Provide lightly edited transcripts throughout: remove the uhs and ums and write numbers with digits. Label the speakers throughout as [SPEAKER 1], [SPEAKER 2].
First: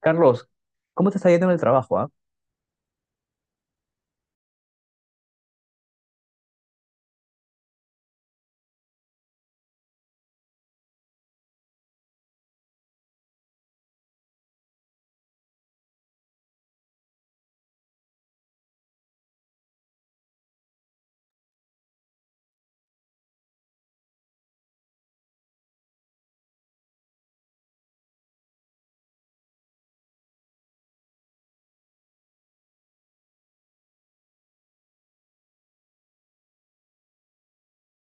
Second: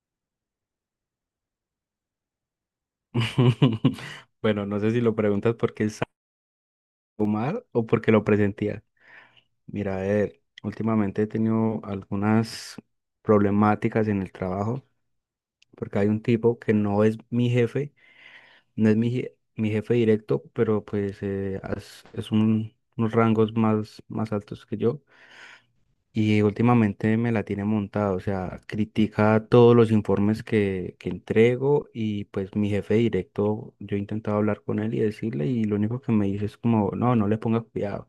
[SPEAKER 1] Carlos, ¿cómo te está yendo en el trabajo, ah?
[SPEAKER 2] Bueno, no sé si lo preguntas porque es algo mal o porque lo presentía. Mira, a ver, últimamente he tenido algunas problemáticas en el trabajo porque hay un tipo que no es mi jefe, no es mi jefe directo, pero pues es, unos rangos más altos que yo. Y últimamente me la tiene montada, o sea, critica todos los informes que entrego y pues mi jefe directo, yo he intentado hablar con él y decirle, y lo único que me dice es como, no, no le ponga cuidado,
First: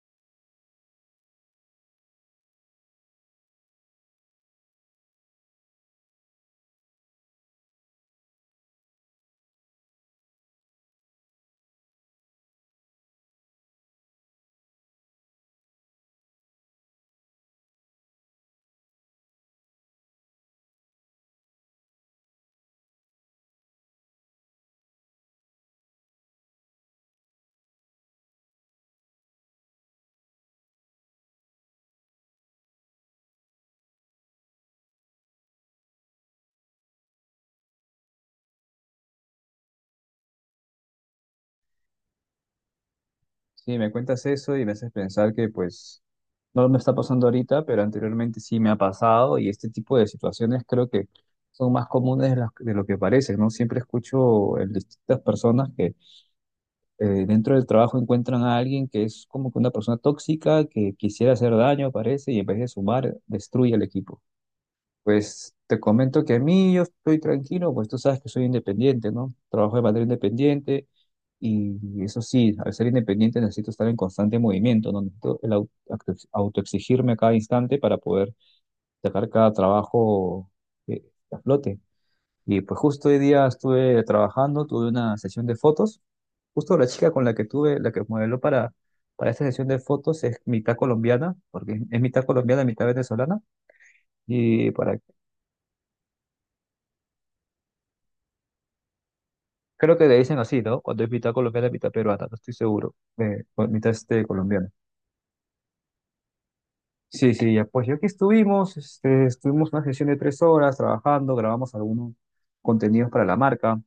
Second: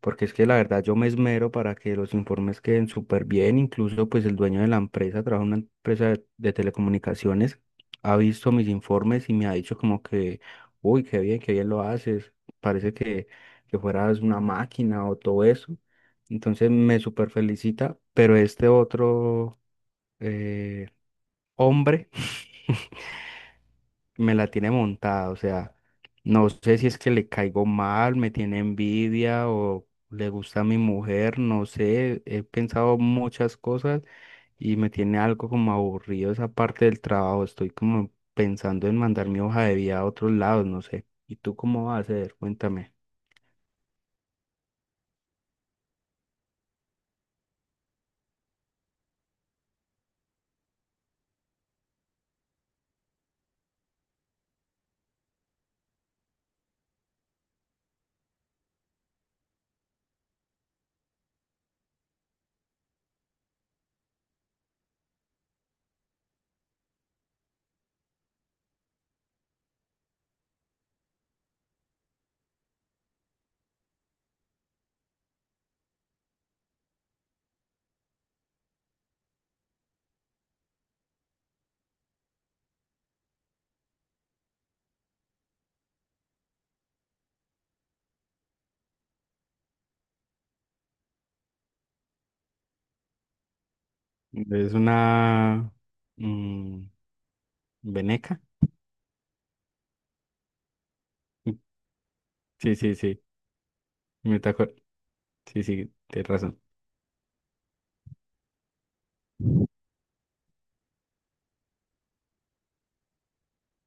[SPEAKER 2] porque es que la verdad yo me esmero para que los informes queden súper bien. Incluso pues el dueño de la empresa, trabaja en una empresa de telecomunicaciones, ha visto mis informes y me ha dicho como que, uy, qué bien lo haces, parece que fueras una máquina o todo eso. Entonces me súper felicita, pero este otro eh, hombre me la tiene montada, o sea, no sé si es que le caigo mal, me tiene envidia o le gusta a mi mujer, no sé, he pensado muchas cosas y me tiene algo como aburrido esa parte del trabajo, estoy como pensando en mandar mi hoja de vida a otros lados, no sé. ¿Y tú cómo vas a hacer? Cuéntame.
[SPEAKER 1] Sí, me cuentas eso y me haces pensar que pues no me está pasando ahorita, pero anteriormente sí me ha pasado y este tipo de situaciones creo que son más comunes de lo que parece, ¿no? Siempre escucho en distintas personas que dentro del trabajo encuentran a alguien que es como que una persona tóxica, que quisiera hacer daño, parece, y en vez de sumar, destruye el equipo. Pues te comento que a mí yo estoy tranquilo, pues tú sabes que soy independiente, ¿no? Trabajo de manera independiente y eso sí, al ser independiente necesito estar en constante movimiento, ¿no? Necesito autoexigirme a cada instante para poder sacar cada trabajo eh, a flote. Y pues justo hoy día estuve trabajando, tuve una sesión de fotos. Justo la chica con la que tuve, la que modeló para esta sesión de fotos es mitad colombiana, porque es mitad colombiana, mitad venezolana. Y
[SPEAKER 2] Es
[SPEAKER 1] para
[SPEAKER 2] una mm, veneca.
[SPEAKER 1] creo que le dicen así, ¿no? Cuando es mitad colombiana, mitad peruana, no estoy
[SPEAKER 2] Sí,
[SPEAKER 1] seguro.
[SPEAKER 2] sí, sí,
[SPEAKER 1] O mitad este,
[SPEAKER 2] me está
[SPEAKER 1] colombiana.
[SPEAKER 2] acuer- sí, sí, tienes razón.
[SPEAKER 1] Sí, sí, ya pues ya aquí estuvimos, este, estuvimos una sesión de tres horas trabajando, grabamos algunos contenidos para la marca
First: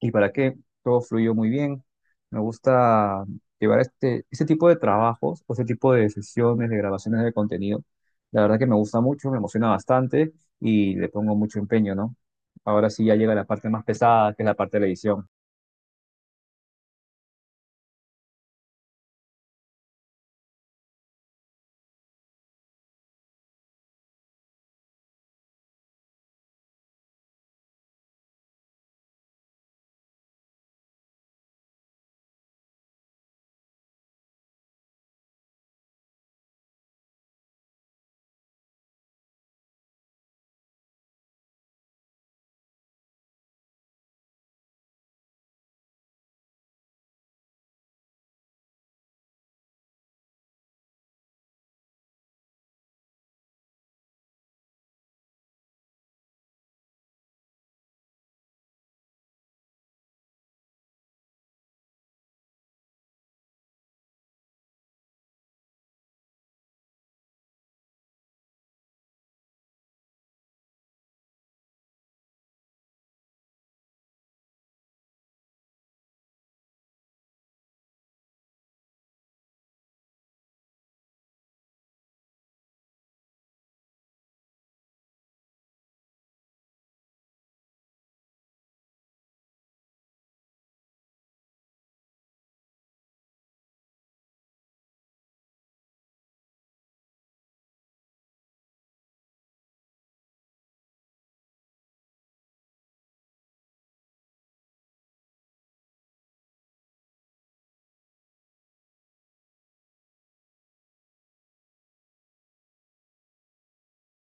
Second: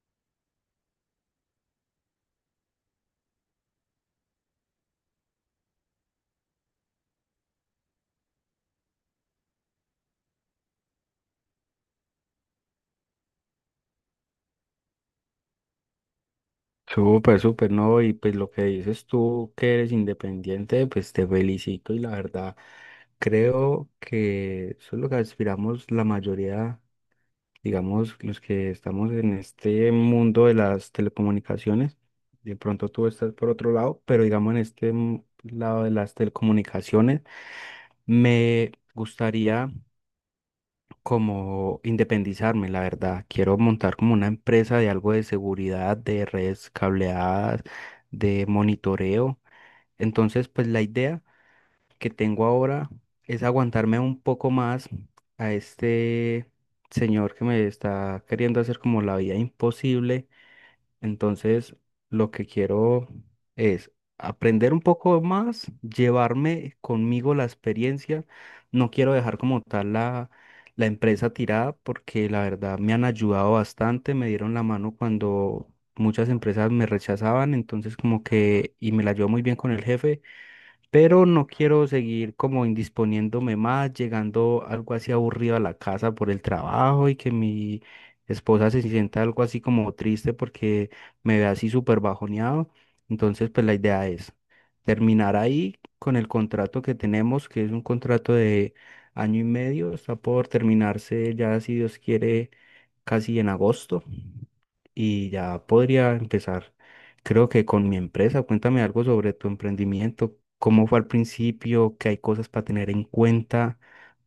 [SPEAKER 1] y para qué, todo fluyó muy bien. Me gusta llevar este tipo de trabajos o este tipo de sesiones de grabaciones de contenido. La verdad que me gusta mucho, me emociona bastante y le pongo mucho empeño, ¿no? Ahora sí ya llega la parte más pesada, que es la parte de la edición.
[SPEAKER 2] Súper, súper, ¿no? Y pues lo que dices tú que eres independiente, pues te felicito, y la verdad creo que eso es lo que aspiramos la mayoría, digamos, los que estamos en este mundo de las telecomunicaciones. De pronto tú estás por otro lado, pero digamos en este lado de las telecomunicaciones, me gustaría como independizarme, la verdad. Quiero montar como una empresa de algo de seguridad, de redes cableadas, de monitoreo. Entonces, pues la idea que tengo ahora es aguantarme un poco más a este señor que me está queriendo hacer como la vida imposible. Entonces, lo que quiero es aprender un poco más, llevarme conmigo la experiencia. No quiero dejar como tal la empresa tirada porque la verdad me han ayudado bastante, me dieron la mano cuando muchas empresas me rechazaban, entonces como que, y me la llevo muy bien con el jefe, pero no quiero seguir como indisponiéndome más, llegando algo así aburrido a la casa por el trabajo y que mi esposa se sienta algo así como triste porque me ve así súper bajoneado. Entonces, pues la idea es terminar ahí con el contrato que tenemos, que es un contrato de año y medio, está por terminarse ya, si Dios quiere casi en agosto, y ya podría empezar, creo que con mi empresa. Cuéntame algo sobre tu emprendimiento, cómo fue al principio, qué hay cosas para tener en cuenta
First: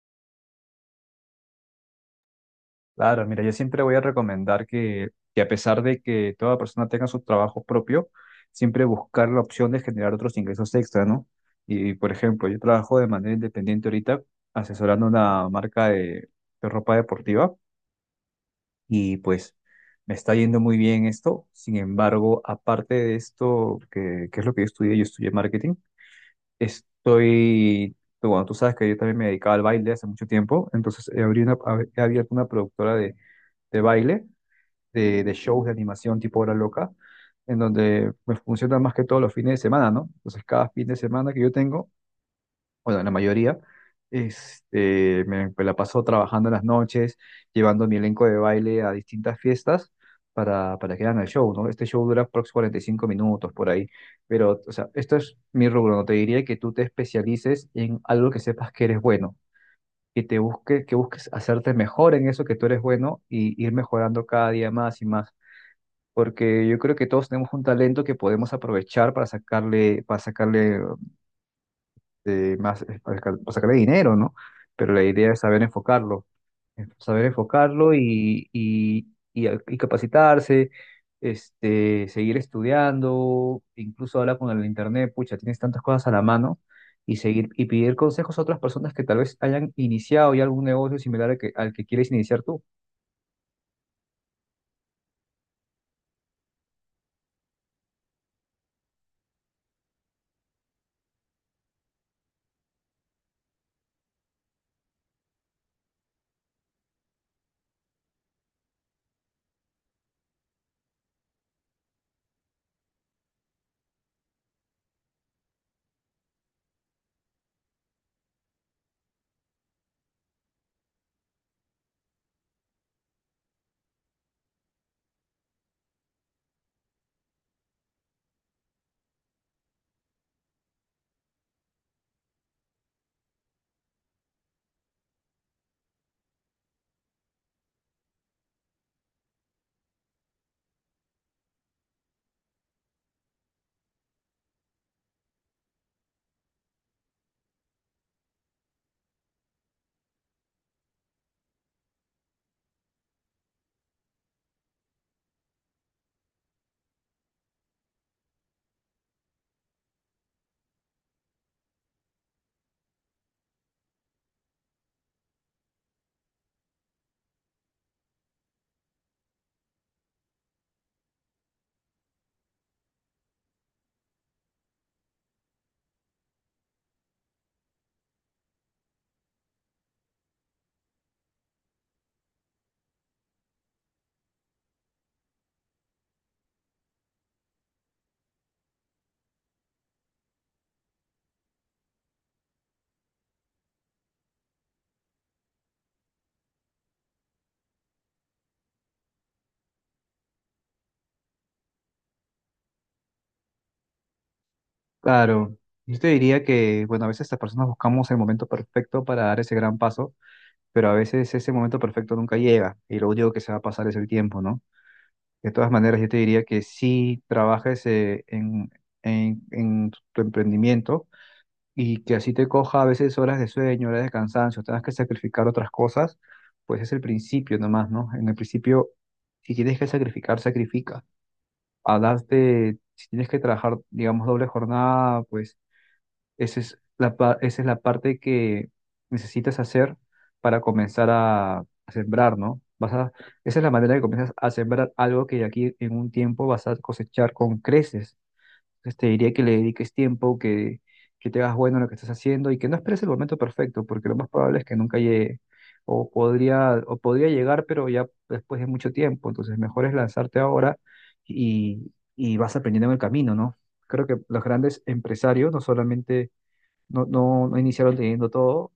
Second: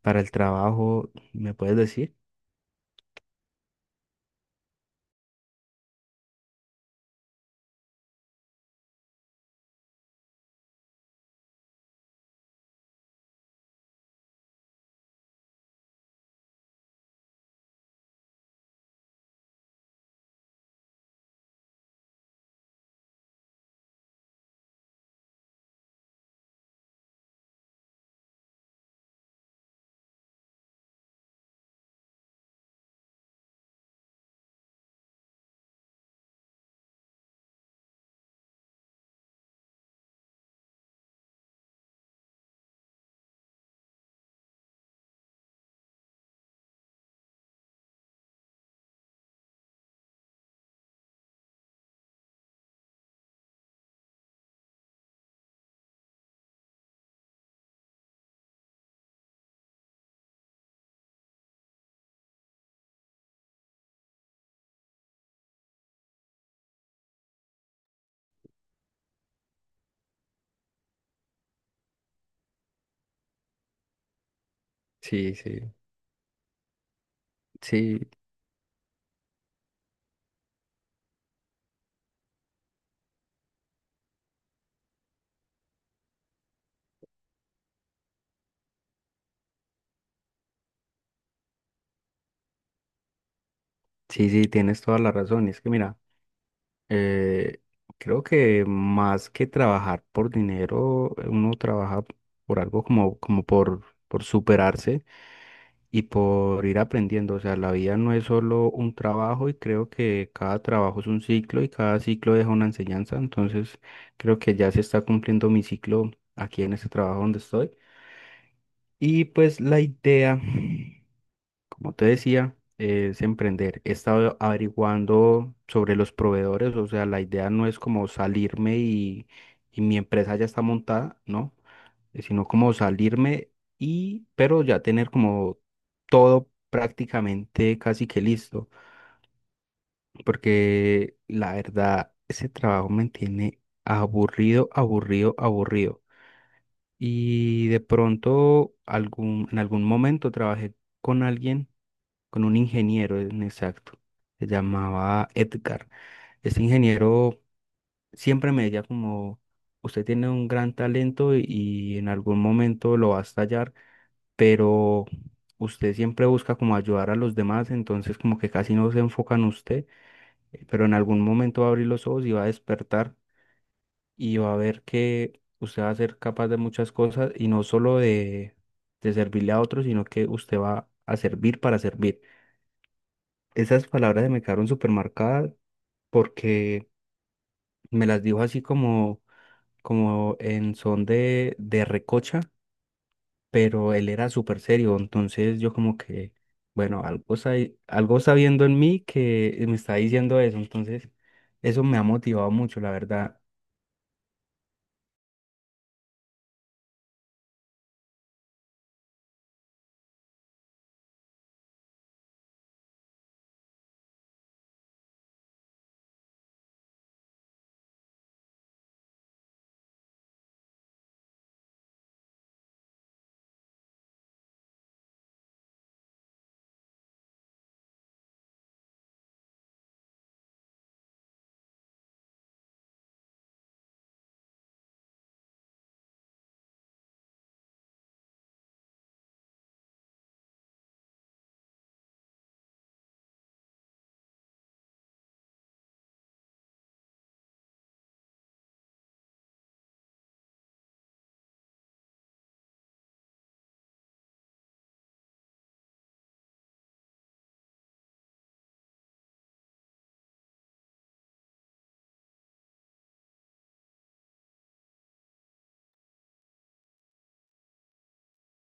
[SPEAKER 2] para el trabajo, ¿me puedes decir?
[SPEAKER 1] Claro, mira, yo siempre voy a recomendar que a pesar de que toda persona tenga su trabajo propio, siempre buscar la opción de generar otros ingresos extra, ¿no? Y, por ejemplo, yo trabajo de manera independiente ahorita asesorando una marca de ropa deportiva y pues me está yendo muy bien esto. Sin embargo, aparte de esto, que es lo que yo estudié marketing, estoy, bueno, tú sabes que yo también me dedicaba al baile hace mucho tiempo, entonces he abierto una productora de baile de shows de animación tipo Hora Loca, en donde me funciona más que todo los fines de semana, ¿no? Entonces, cada fin de semana que yo tengo, bueno, la mayoría, este, me la paso trabajando en las noches, llevando mi elenco de baile a distintas fiestas para que hagan el show, ¿no? Este show dura aproximadamente 45 minutos por ahí, pero, o sea, esto es mi rubro, no te diría que tú te especialices en algo que sepas que eres bueno. Que te busques, que busques hacerte mejor en eso que tú eres bueno y ir mejorando cada día más y más porque yo creo que todos tenemos un talento que podemos aprovechar para sacarle, para sacarle dinero, ¿no? Pero la idea
[SPEAKER 2] Sí,
[SPEAKER 1] es
[SPEAKER 2] sí.
[SPEAKER 1] saber enfocarlo
[SPEAKER 2] Sí,
[SPEAKER 1] y capacitarse, este, seguir estudiando, incluso hablar con el internet, pucha, tienes tantas cosas a la mano. Y seguir y pedir consejos a otras personas que tal vez hayan iniciado ya algún negocio similar al que quieres iniciar tú.
[SPEAKER 2] sí, sí, tienes toda la razón. Es que mira, Eh, creo que más que trabajar por dinero, uno trabaja por algo como, como por superarse y por ir aprendiendo. O sea, la vida no es solo un trabajo, y creo que cada trabajo es un ciclo y cada ciclo deja una enseñanza. Entonces, creo que ya se está cumpliendo mi ciclo aquí en este trabajo donde estoy. Y pues la idea, como te decía, es emprender. He estado averiguando sobre los proveedores, o sea, la idea no es como salirme y mi empresa ya está montada, ¿no? Sino como salirme y, pero ya tener como todo prácticamente casi que listo, porque la verdad, ese trabajo me tiene aburrido, aburrido, aburrido. Y de pronto, en algún momento trabajé con alguien, con un ingeniero en exacto, se llamaba Edgar. Ese ingeniero siempre me decía como, usted tiene un gran talento y en algún momento lo va a estallar, pero usted siempre busca como ayudar a los demás, entonces como que casi no se enfoca en usted, pero en algún momento va a abrir los ojos y va a despertar y va a ver que usted va a ser capaz de muchas cosas y no solo de servirle a otros, sino que usted va a servir para servir. Esas palabras se me quedaron súper marcadas porque me las dijo así como, como en son de recocha, pero él era súper serio, entonces yo como que, bueno, algo está viendo en mí que me está diciendo eso, entonces eso me ha motivado mucho, la verdad.
[SPEAKER 1] Claro, yo te diría que, bueno, a veces las personas buscamos el momento perfecto para dar ese gran paso, pero a veces ese momento perfecto nunca llega y lo único que se va a pasar es el tiempo, ¿no? De todas maneras, yo te diría que sí trabajes en tu emprendimiento y que así te coja a veces horas de sueño, horas de cansancio, tengas que sacrificar otras cosas, pues es el principio nomás, ¿no? En el principio, si tienes que sacrificar, sacrifica. Hablaste, si tienes que trabajar, digamos, doble jornada, pues esa es esa es la parte que necesitas hacer para comenzar a sembrar, ¿no? Vas a, esa es la manera que comienzas a sembrar algo que de aquí en un tiempo vas a cosechar con creces. Entonces te diría que le dediques tiempo, que te hagas bueno en lo que estás haciendo y que no esperes el momento perfecto, porque lo más probable es que nunca llegue. O podría llegar, pero ya después de mucho tiempo. Entonces, mejor es lanzarte ahora y vas aprendiendo en el camino, ¿no? Creo que los grandes empresarios no solamente no iniciaron leyendo todo,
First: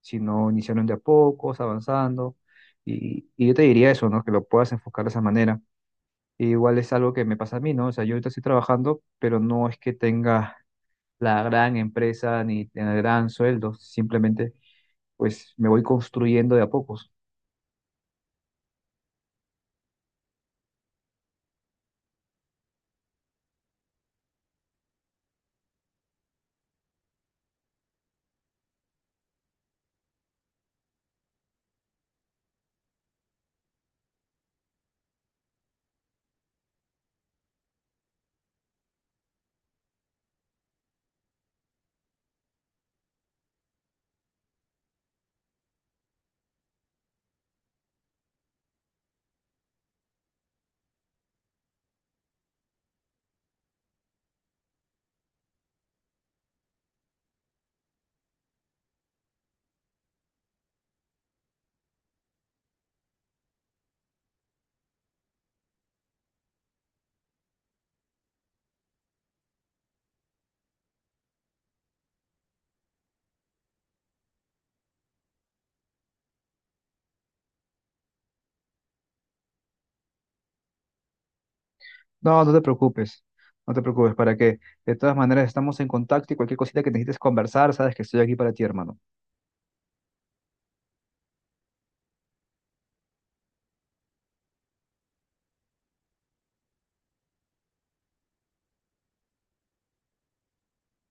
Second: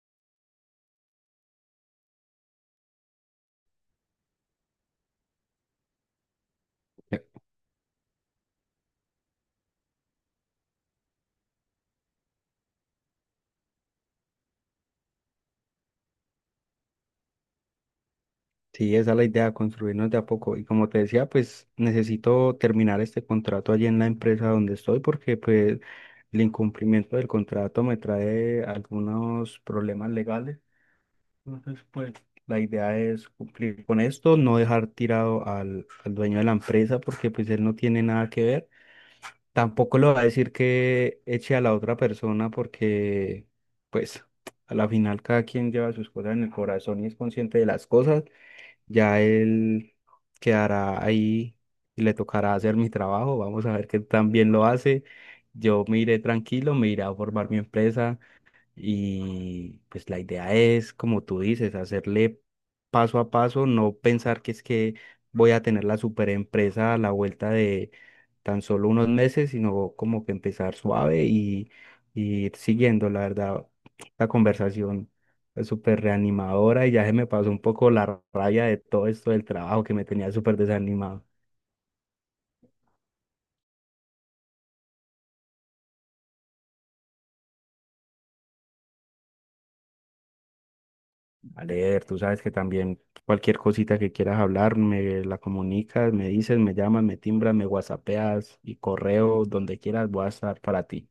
[SPEAKER 1] sino iniciaron de a pocos, avanzando. Y yo te diría eso, ¿no? Que lo puedas enfocar de esa manera. E igual es algo
[SPEAKER 2] Eh,
[SPEAKER 1] que me pasa a mí, ¿no? O sea, yo ahorita estoy trabajando, pero no es que tenga la gran empresa ni el gran sueldo. Simplemente, pues, me voy construyendo de a pocos.
[SPEAKER 2] Sí, esa es la idea, construirnos de a poco. Y como te decía, pues necesito terminar este contrato allí en la empresa donde estoy, porque pues el incumplimiento del contrato me trae algunos problemas legales. Entonces, pues la idea es cumplir con esto, no dejar tirado al dueño de la empresa porque pues él no tiene nada que ver. Tampoco le va a decir que eche a la otra persona, porque pues a la final cada quien lleva sus cosas en el corazón y es consciente de las cosas. Ya él quedará ahí y le tocará hacer mi trabajo. Vamos a ver qué tan bien lo hace. Yo me iré tranquilo, me iré a formar mi empresa, y pues la idea es, como tú dices, hacerle paso a paso, no pensar que es que voy a tener la super empresa a la vuelta de tan solo unos meses, sino como que empezar suave y ir siguiendo. La verdad, la conversación es súper reanimadora y ya se me pasó un poco la rabia de todo esto del trabajo que me tenía súper desanimado.
[SPEAKER 1] No, no te preocupes. No te preocupes, para que de todas maneras estamos en contacto y cualquier cosita que necesites conversar, sabes que estoy aquí para ti, hermano.
[SPEAKER 2] A leer. Tú sabes que también cualquier cosita que quieras hablar, me la comunicas, me dices, me llamas, me timbras, me whatsappeas y correo, donde quieras, voy a estar para ti.